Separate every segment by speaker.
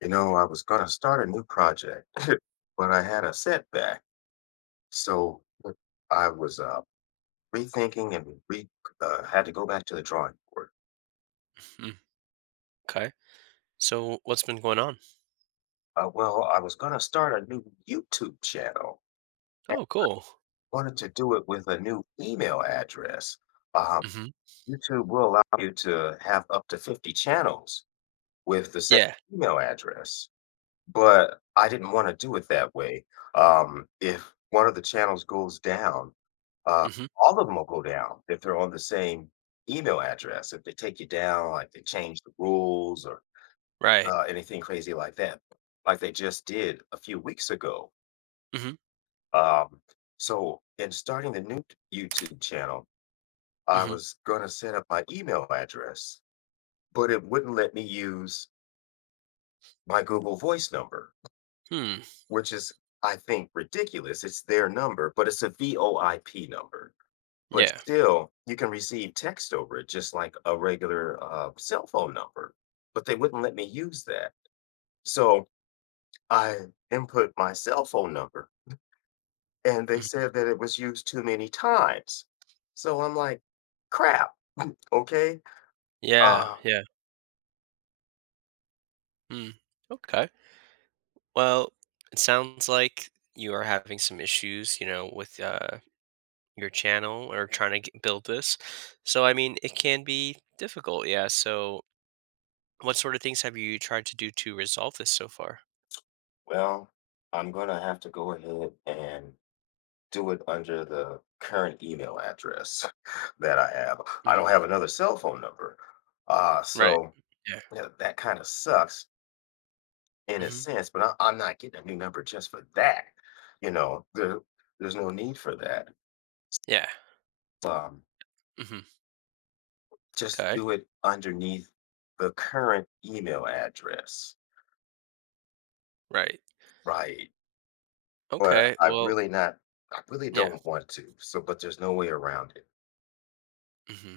Speaker 1: You know, I was going to start a new project, but I had a setback. So I was rethinking and re- had to go back to the drawing board.
Speaker 2: Mhm. Okay. So what's been going on?
Speaker 1: Well, I was going to start a new YouTube channel and
Speaker 2: Oh, cool.
Speaker 1: wanted to do it with a new email address. Um,
Speaker 2: Hmm.
Speaker 1: YouTube will allow you to have up to 50 channels with the same
Speaker 2: Yeah.
Speaker 1: email address. But I didn't wanna do it that way. If one of the channels goes down, uh,
Speaker 2: Hmm.
Speaker 1: all of them will go down if they're on the same email address. If they take you down, like, they change the rules or,
Speaker 2: Right.
Speaker 1: anything crazy like that, like they just did a few weeks ago.
Speaker 2: Hmm.
Speaker 1: Um, so in starting the new YouTube channel, I
Speaker 2: Hmm.
Speaker 1: was gonna set up my email address, but it wouldn't let me use my Google Voice number.
Speaker 2: Hmm.
Speaker 1: Which is, I think, ridiculous. It's their number, but it's a VoIP number. But
Speaker 2: Yeah.
Speaker 1: still, you can receive text over it just like a regular cell phone number. But they wouldn't let me use that. So I input my cell phone number and they
Speaker 2: Hmm.
Speaker 1: said that it was used too many times. So I'm like, crap, okay.
Speaker 2: Yeah.
Speaker 1: Uh,
Speaker 2: Yeah. Hmm. Okay. Well, it sounds like you are having some issues, you know, with your channel or trying to get, build this. So, I mean, it can be difficult. Yeah. So, what sort of things have you tried to do to resolve this so far?
Speaker 1: well, I'm going to have to go ahead and do it under the current email address that I have. I
Speaker 2: Mm.
Speaker 1: don't have another cell phone number.
Speaker 2: Right.
Speaker 1: So
Speaker 2: Yeah.
Speaker 1: yeah, that kind of sucks in a
Speaker 2: Hmm.
Speaker 1: sense, but I'm not getting a new number just for that. You know, there's no need for that.
Speaker 2: Yeah.
Speaker 1: Um,
Speaker 2: Hmm.
Speaker 1: just
Speaker 2: Okay.
Speaker 1: do it underneath the current email address,
Speaker 2: Right.
Speaker 1: right? But
Speaker 2: Okay.
Speaker 1: I
Speaker 2: Well,
Speaker 1: really not, I really
Speaker 2: yeah.
Speaker 1: don't want to. So, but there's no way around it.
Speaker 2: Hmm.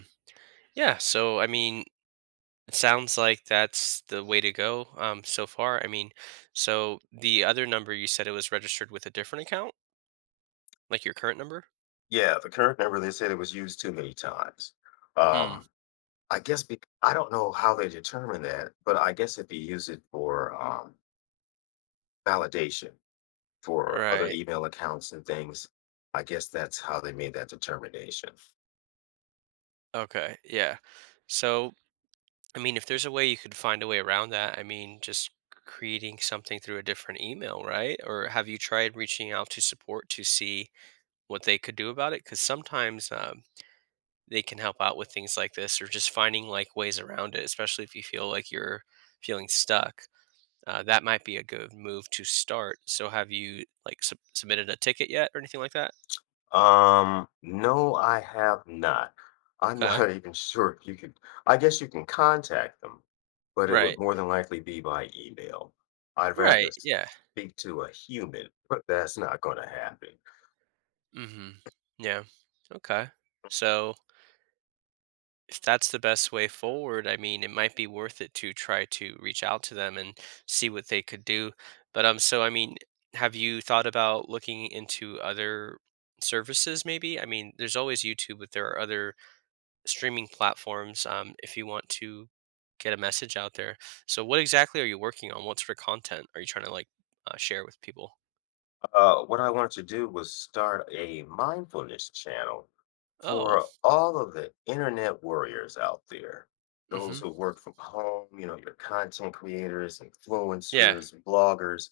Speaker 2: Yeah. So, I mean, it sounds like that's the way to go so far. I mean, so the other number you said it was registered with a different account, like your current number?
Speaker 1: Yeah, the current number they said it was used too many times.
Speaker 2: Hmm.
Speaker 1: Um, I guess bec I don't know how they determine that, but I guess if you use it for, validation for other
Speaker 2: Right.
Speaker 1: email accounts and things, I guess that's how they made that determination.
Speaker 2: Okay. Yeah. So, I mean, if there's a way you could find a way around that, I mean, just creating something through a different email, right? Or have you tried reaching out to support to see what they could do about it? Because sometimes, they can help out with things like this or just finding like ways around it, especially if you feel like you're feeling stuck. That might be a good move to start. So have you like submitted a ticket yet or anything like that?
Speaker 1: No, I have not. I'm
Speaker 2: Okay.
Speaker 1: not even sure if you could. I guess you can contact them, but it
Speaker 2: Right.
Speaker 1: would more than likely be by email. I'd rather
Speaker 2: Right.
Speaker 1: s
Speaker 2: Yeah.
Speaker 1: speak to a human, but that's not gonna happen.
Speaker 2: Hmm. Yeah. Okay. So if that's the best way forward, I mean, it might be worth it to try to reach out to them and see what they could do. But so I mean, have you thought about looking into other services? Maybe I mean, there's always YouTube, but there are other streaming platforms. If you want to get a message out there, so what exactly are you working on? What sort of content are you trying to like share with people?
Speaker 1: What I wanted to do was start a mindfulness channel
Speaker 2: Oh,
Speaker 1: for all of the internet warriors out there, those
Speaker 2: mm-hmm.
Speaker 1: who work from home, you know, your content creators,
Speaker 2: Yeah.
Speaker 1: influencers, bloggers,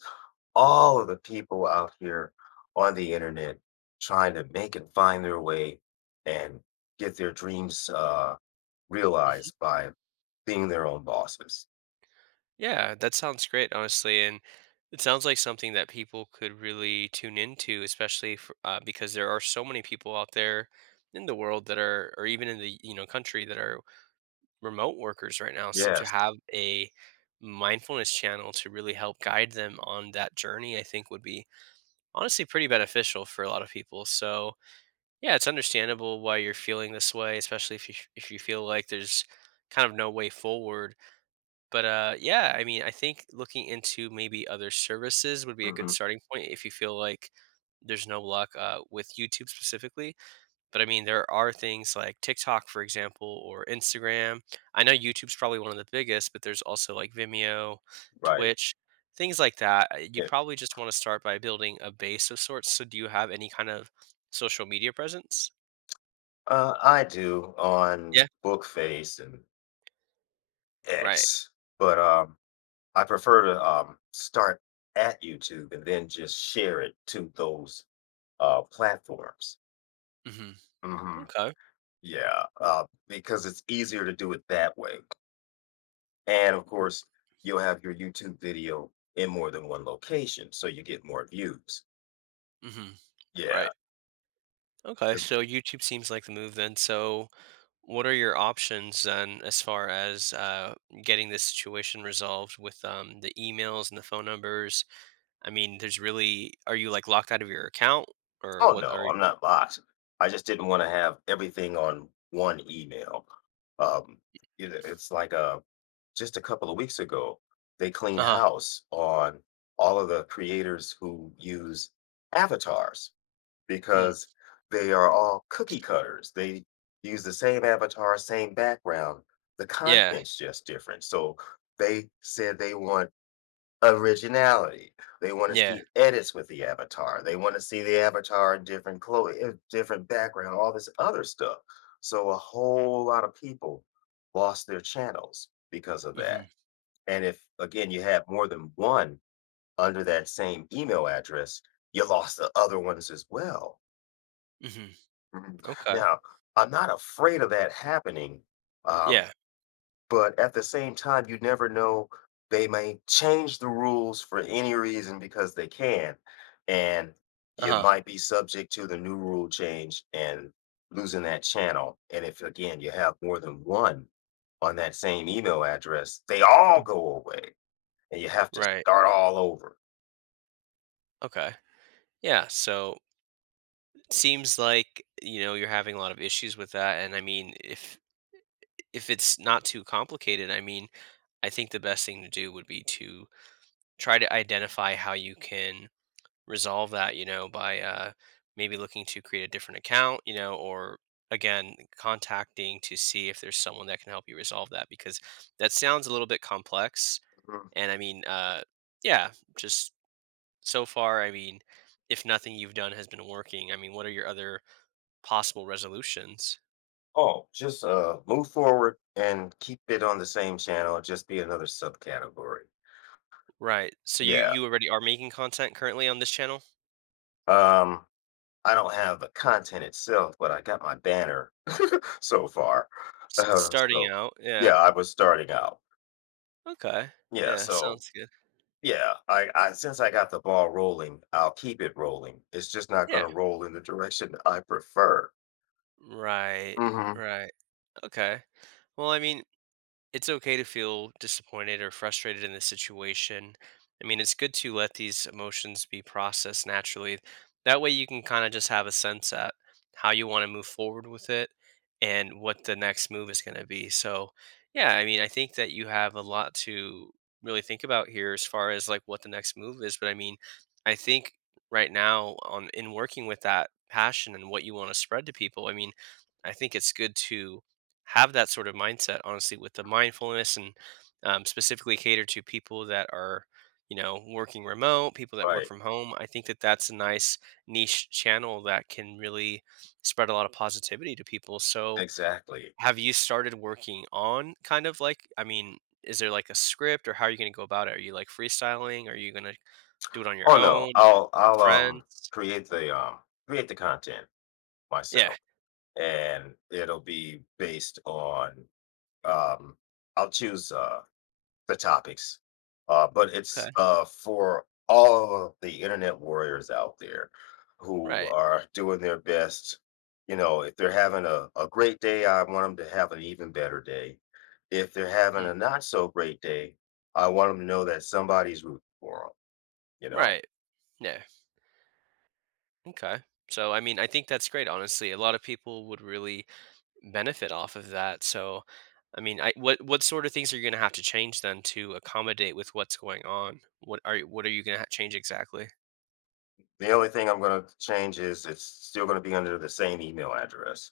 Speaker 1: all of the people out here on the internet trying to make and find their way and get their dreams realized by being their own bosses.
Speaker 2: Yeah, that sounds great, honestly, and it sounds like something that people could really tune into, especially for, because there are so many people out there in the world that are, or even in the, you know, country that are remote workers right now. So to
Speaker 1: Yes.
Speaker 2: have a mindfulness channel to really help guide them on that journey, I think would be honestly pretty beneficial for a lot of people. So yeah, it's understandable why you're feeling this way, especially if you, if you feel like there's kind of no way forward, but, yeah, I mean, I think looking into maybe other services would be a good
Speaker 1: Hmm.
Speaker 2: starting point if you feel like there's no luck, with YouTube specifically. But, I mean, there are things like TikTok, for example, or Instagram. I know YouTube's probably one of the biggest, but there's also, like, Vimeo,
Speaker 1: Right.
Speaker 2: Twitch, things like that. You'd
Speaker 1: Yeah.
Speaker 2: probably just wanna start by building a base of sorts. So do you have any kind of social media presence?
Speaker 1: I do
Speaker 2: Yeah.
Speaker 1: on Bookface and
Speaker 2: Right.
Speaker 1: X, but I prefer to start at YouTube and then just share it to those platforms.
Speaker 2: Mhm.
Speaker 1: Hmm.
Speaker 2: Okay.
Speaker 1: Yeah, because it's easier to do it that way. And of
Speaker 2: R
Speaker 1: course, you'll have your YouTube video in more than one location, so you get more views.
Speaker 2: mhm. Right.
Speaker 1: Yeah,
Speaker 2: Okay,
Speaker 1: 'cause-
Speaker 2: so YouTube seems like the move then. So, what are your options then as far as getting this situation resolved with the emails and the phone numbers? I mean, there's really, are you like locked out of your account or
Speaker 1: oh
Speaker 2: what
Speaker 1: no,
Speaker 2: are
Speaker 1: I'm not locked. I just didn't want to have everything on one email. Um, you know, it's like a just a couple of weeks ago, they
Speaker 2: Uh
Speaker 1: cleaned
Speaker 2: huh.
Speaker 1: house on all of the creators who use avatars
Speaker 2: Hmm.
Speaker 1: because they are all cookie cutters. They use the same avatar, same background. The
Speaker 2: Yeah.
Speaker 1: content's just different. So they said they want originality. They want to
Speaker 2: Yeah.
Speaker 1: see edits with the avatar. They want to see the avatar in different clothes, in different background, all this other stuff. So a whole lot of people lost their channels because of
Speaker 2: Hmm.
Speaker 1: that, and if, again, you have more than one under that same email address, you lost the other ones as well.
Speaker 2: Hmm.
Speaker 1: Mhm.
Speaker 2: Okay.
Speaker 1: Now, I'm not afraid of that happening, um,
Speaker 2: Yeah.
Speaker 1: but at the same time, you never know. They may change the rules for any reason because they can, and
Speaker 2: Uh
Speaker 1: you
Speaker 2: huh.
Speaker 1: might be subject to the new rule change and losing that channel. And if, again, you have more than one on that same email address, they all go away and you have to
Speaker 2: Right.
Speaker 1: start all over.
Speaker 2: Okay. Yeah. So it seems like you know you're having a lot of issues with that, and I mean, if it's not too complicated, I mean, I think the best thing to do would be to try to identify how you can resolve that, you know, by maybe looking to create a different account, you know, or again, contacting to see if there's someone that can help you resolve that because that sounds a little bit complex.
Speaker 1: Mhm.
Speaker 2: And I mean, yeah, just so far, I mean, if nothing you've done has been working, I mean, what are your other possible resolutions?
Speaker 1: Oh, just move forward and keep it on the same channel. Just be another subcategory.
Speaker 2: Right. So you,
Speaker 1: Yeah.
Speaker 2: already are making content currently on this channel?
Speaker 1: Um, I don't have the content itself, but I got my banner so far. Uh,
Speaker 2: Starting
Speaker 1: so,
Speaker 2: out. Yeah.
Speaker 1: yeah, I was starting out.
Speaker 2: Okay.
Speaker 1: Yeah.
Speaker 2: Yeah,
Speaker 1: So,
Speaker 2: sounds good.
Speaker 1: yeah, I since I got the ball rolling, I'll keep it rolling. It's just not going
Speaker 2: Yeah.
Speaker 1: to roll in the direction I prefer.
Speaker 2: Right,
Speaker 1: Mhm.
Speaker 2: right. Okay. Well, I mean, it's okay to feel disappointed or frustrated in this situation. I mean, it's good to let these emotions be processed naturally. That way, you can kind of just have a sense at how you want to move forward with it and what the next move is going to be. So, yeah, I mean, I think that you have a lot to really think about here as far as like what the next move is. But I mean, I think right now, on in working with that passion and what you want to spread to people, I mean, I think it's good to have that sort of mindset honestly with the mindfulness and specifically cater to people that are, you know, working remote, people that work
Speaker 1: Right.
Speaker 2: from home. I think that that's a nice niche channel that can really spread a lot of positivity to people. So
Speaker 1: Exactly.
Speaker 2: have you started working on kind of like, I mean, is there like a script or how are you going to go about it? Are you like freestyling? Are you going to do it on your
Speaker 1: Oh,
Speaker 2: own,
Speaker 1: no.
Speaker 2: have
Speaker 1: I'll,
Speaker 2: friends?
Speaker 1: create the, um create the content
Speaker 2: Yeah.
Speaker 1: myself, and it'll be based on, um I'll choose, the topics, uh, but it's,
Speaker 2: Okay.
Speaker 1: uh, for all of the internet warriors out there who
Speaker 2: Right.
Speaker 1: are doing their best. You know, if they're having a great day, I want them to have an even better day. If they're having
Speaker 2: Hmm.
Speaker 1: a not so great day, I want them to know that somebody's rooting for them, you know?
Speaker 2: Right. Yeah. Okay. So, I mean, I think that's great, honestly. A lot of people would really benefit off of that. So, I mean, I what sort of things are you going to have to change then to accommodate with what's going on? What are you going to change exactly?
Speaker 1: The only thing I'm gonna change is it's still gonna be under the same email address.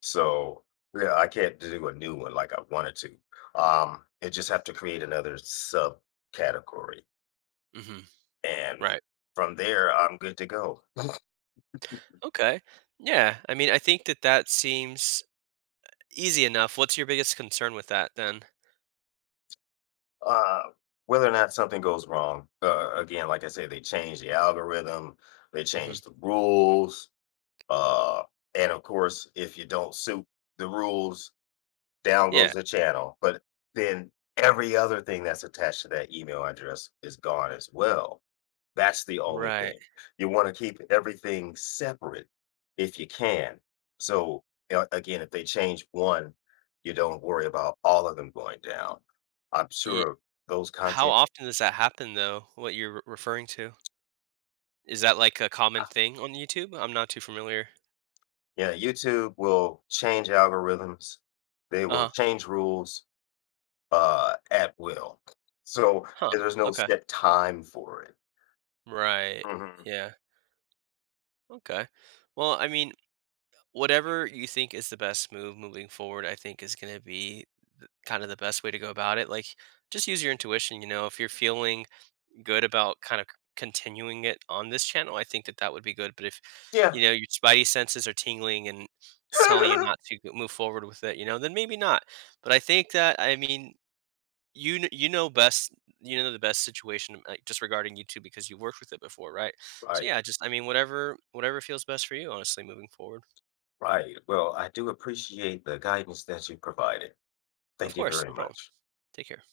Speaker 1: So, yeah, I can't do a new one like I wanted to. It just have to create another subcategory.
Speaker 2: Hmm.
Speaker 1: And
Speaker 2: Right.
Speaker 1: from there, I'm good to go.
Speaker 2: Okay. Yeah. I mean, I think that that seems easy enough. What's your biggest concern with that then?
Speaker 1: Uh, whether or not something goes wrong, again, like I said, they change the algorithm, they
Speaker 2: Hmm.
Speaker 1: change the rules. Uh, and of course, if you don't suit the rules, down goes
Speaker 2: Yeah.
Speaker 1: the channel. But then every other thing that's attached to that email address is gone as well. That's the only
Speaker 2: Right.
Speaker 1: thing. You want to keep everything separate if you can. So, again, if they change one, you don't worry about all of them going down. I'm
Speaker 2: Ye-
Speaker 1: sure those
Speaker 2: How
Speaker 1: content,
Speaker 2: often does that happen though? What you're referring to? Is that like a common thing on YouTube? I'm not too familiar.
Speaker 1: Yeah, YouTube will change algorithms, they
Speaker 2: Uh
Speaker 1: will
Speaker 2: huh.
Speaker 1: change rules at will. So,
Speaker 2: Huh.
Speaker 1: there's no
Speaker 2: Okay.
Speaker 1: set time for it.
Speaker 2: Right.
Speaker 1: Mhm.
Speaker 2: Yeah. Okay. Well, I mean, whatever you think is the best move moving forward, I think is going to be kind of the best way to go about it. Like, just use your intuition. You know, if you're feeling good about kind of continuing it on this channel, I think that that would be good. But if, you
Speaker 1: Yeah.
Speaker 2: know, your spidey senses are tingling and it's telling you not to move forward with it, you know, then maybe not. But I think that, I mean, you kn you know best, you know the best situation, like, just regarding YouTube because you worked with it before, right? So,
Speaker 1: Right,
Speaker 2: yeah, just I mean, whatever feels best for you, honestly, moving forward.
Speaker 1: right. Well, I do appreciate the guidance that you provided.
Speaker 2: Of
Speaker 1: Thank you
Speaker 2: course,
Speaker 1: very
Speaker 2: no problem.
Speaker 1: much.
Speaker 2: Take care.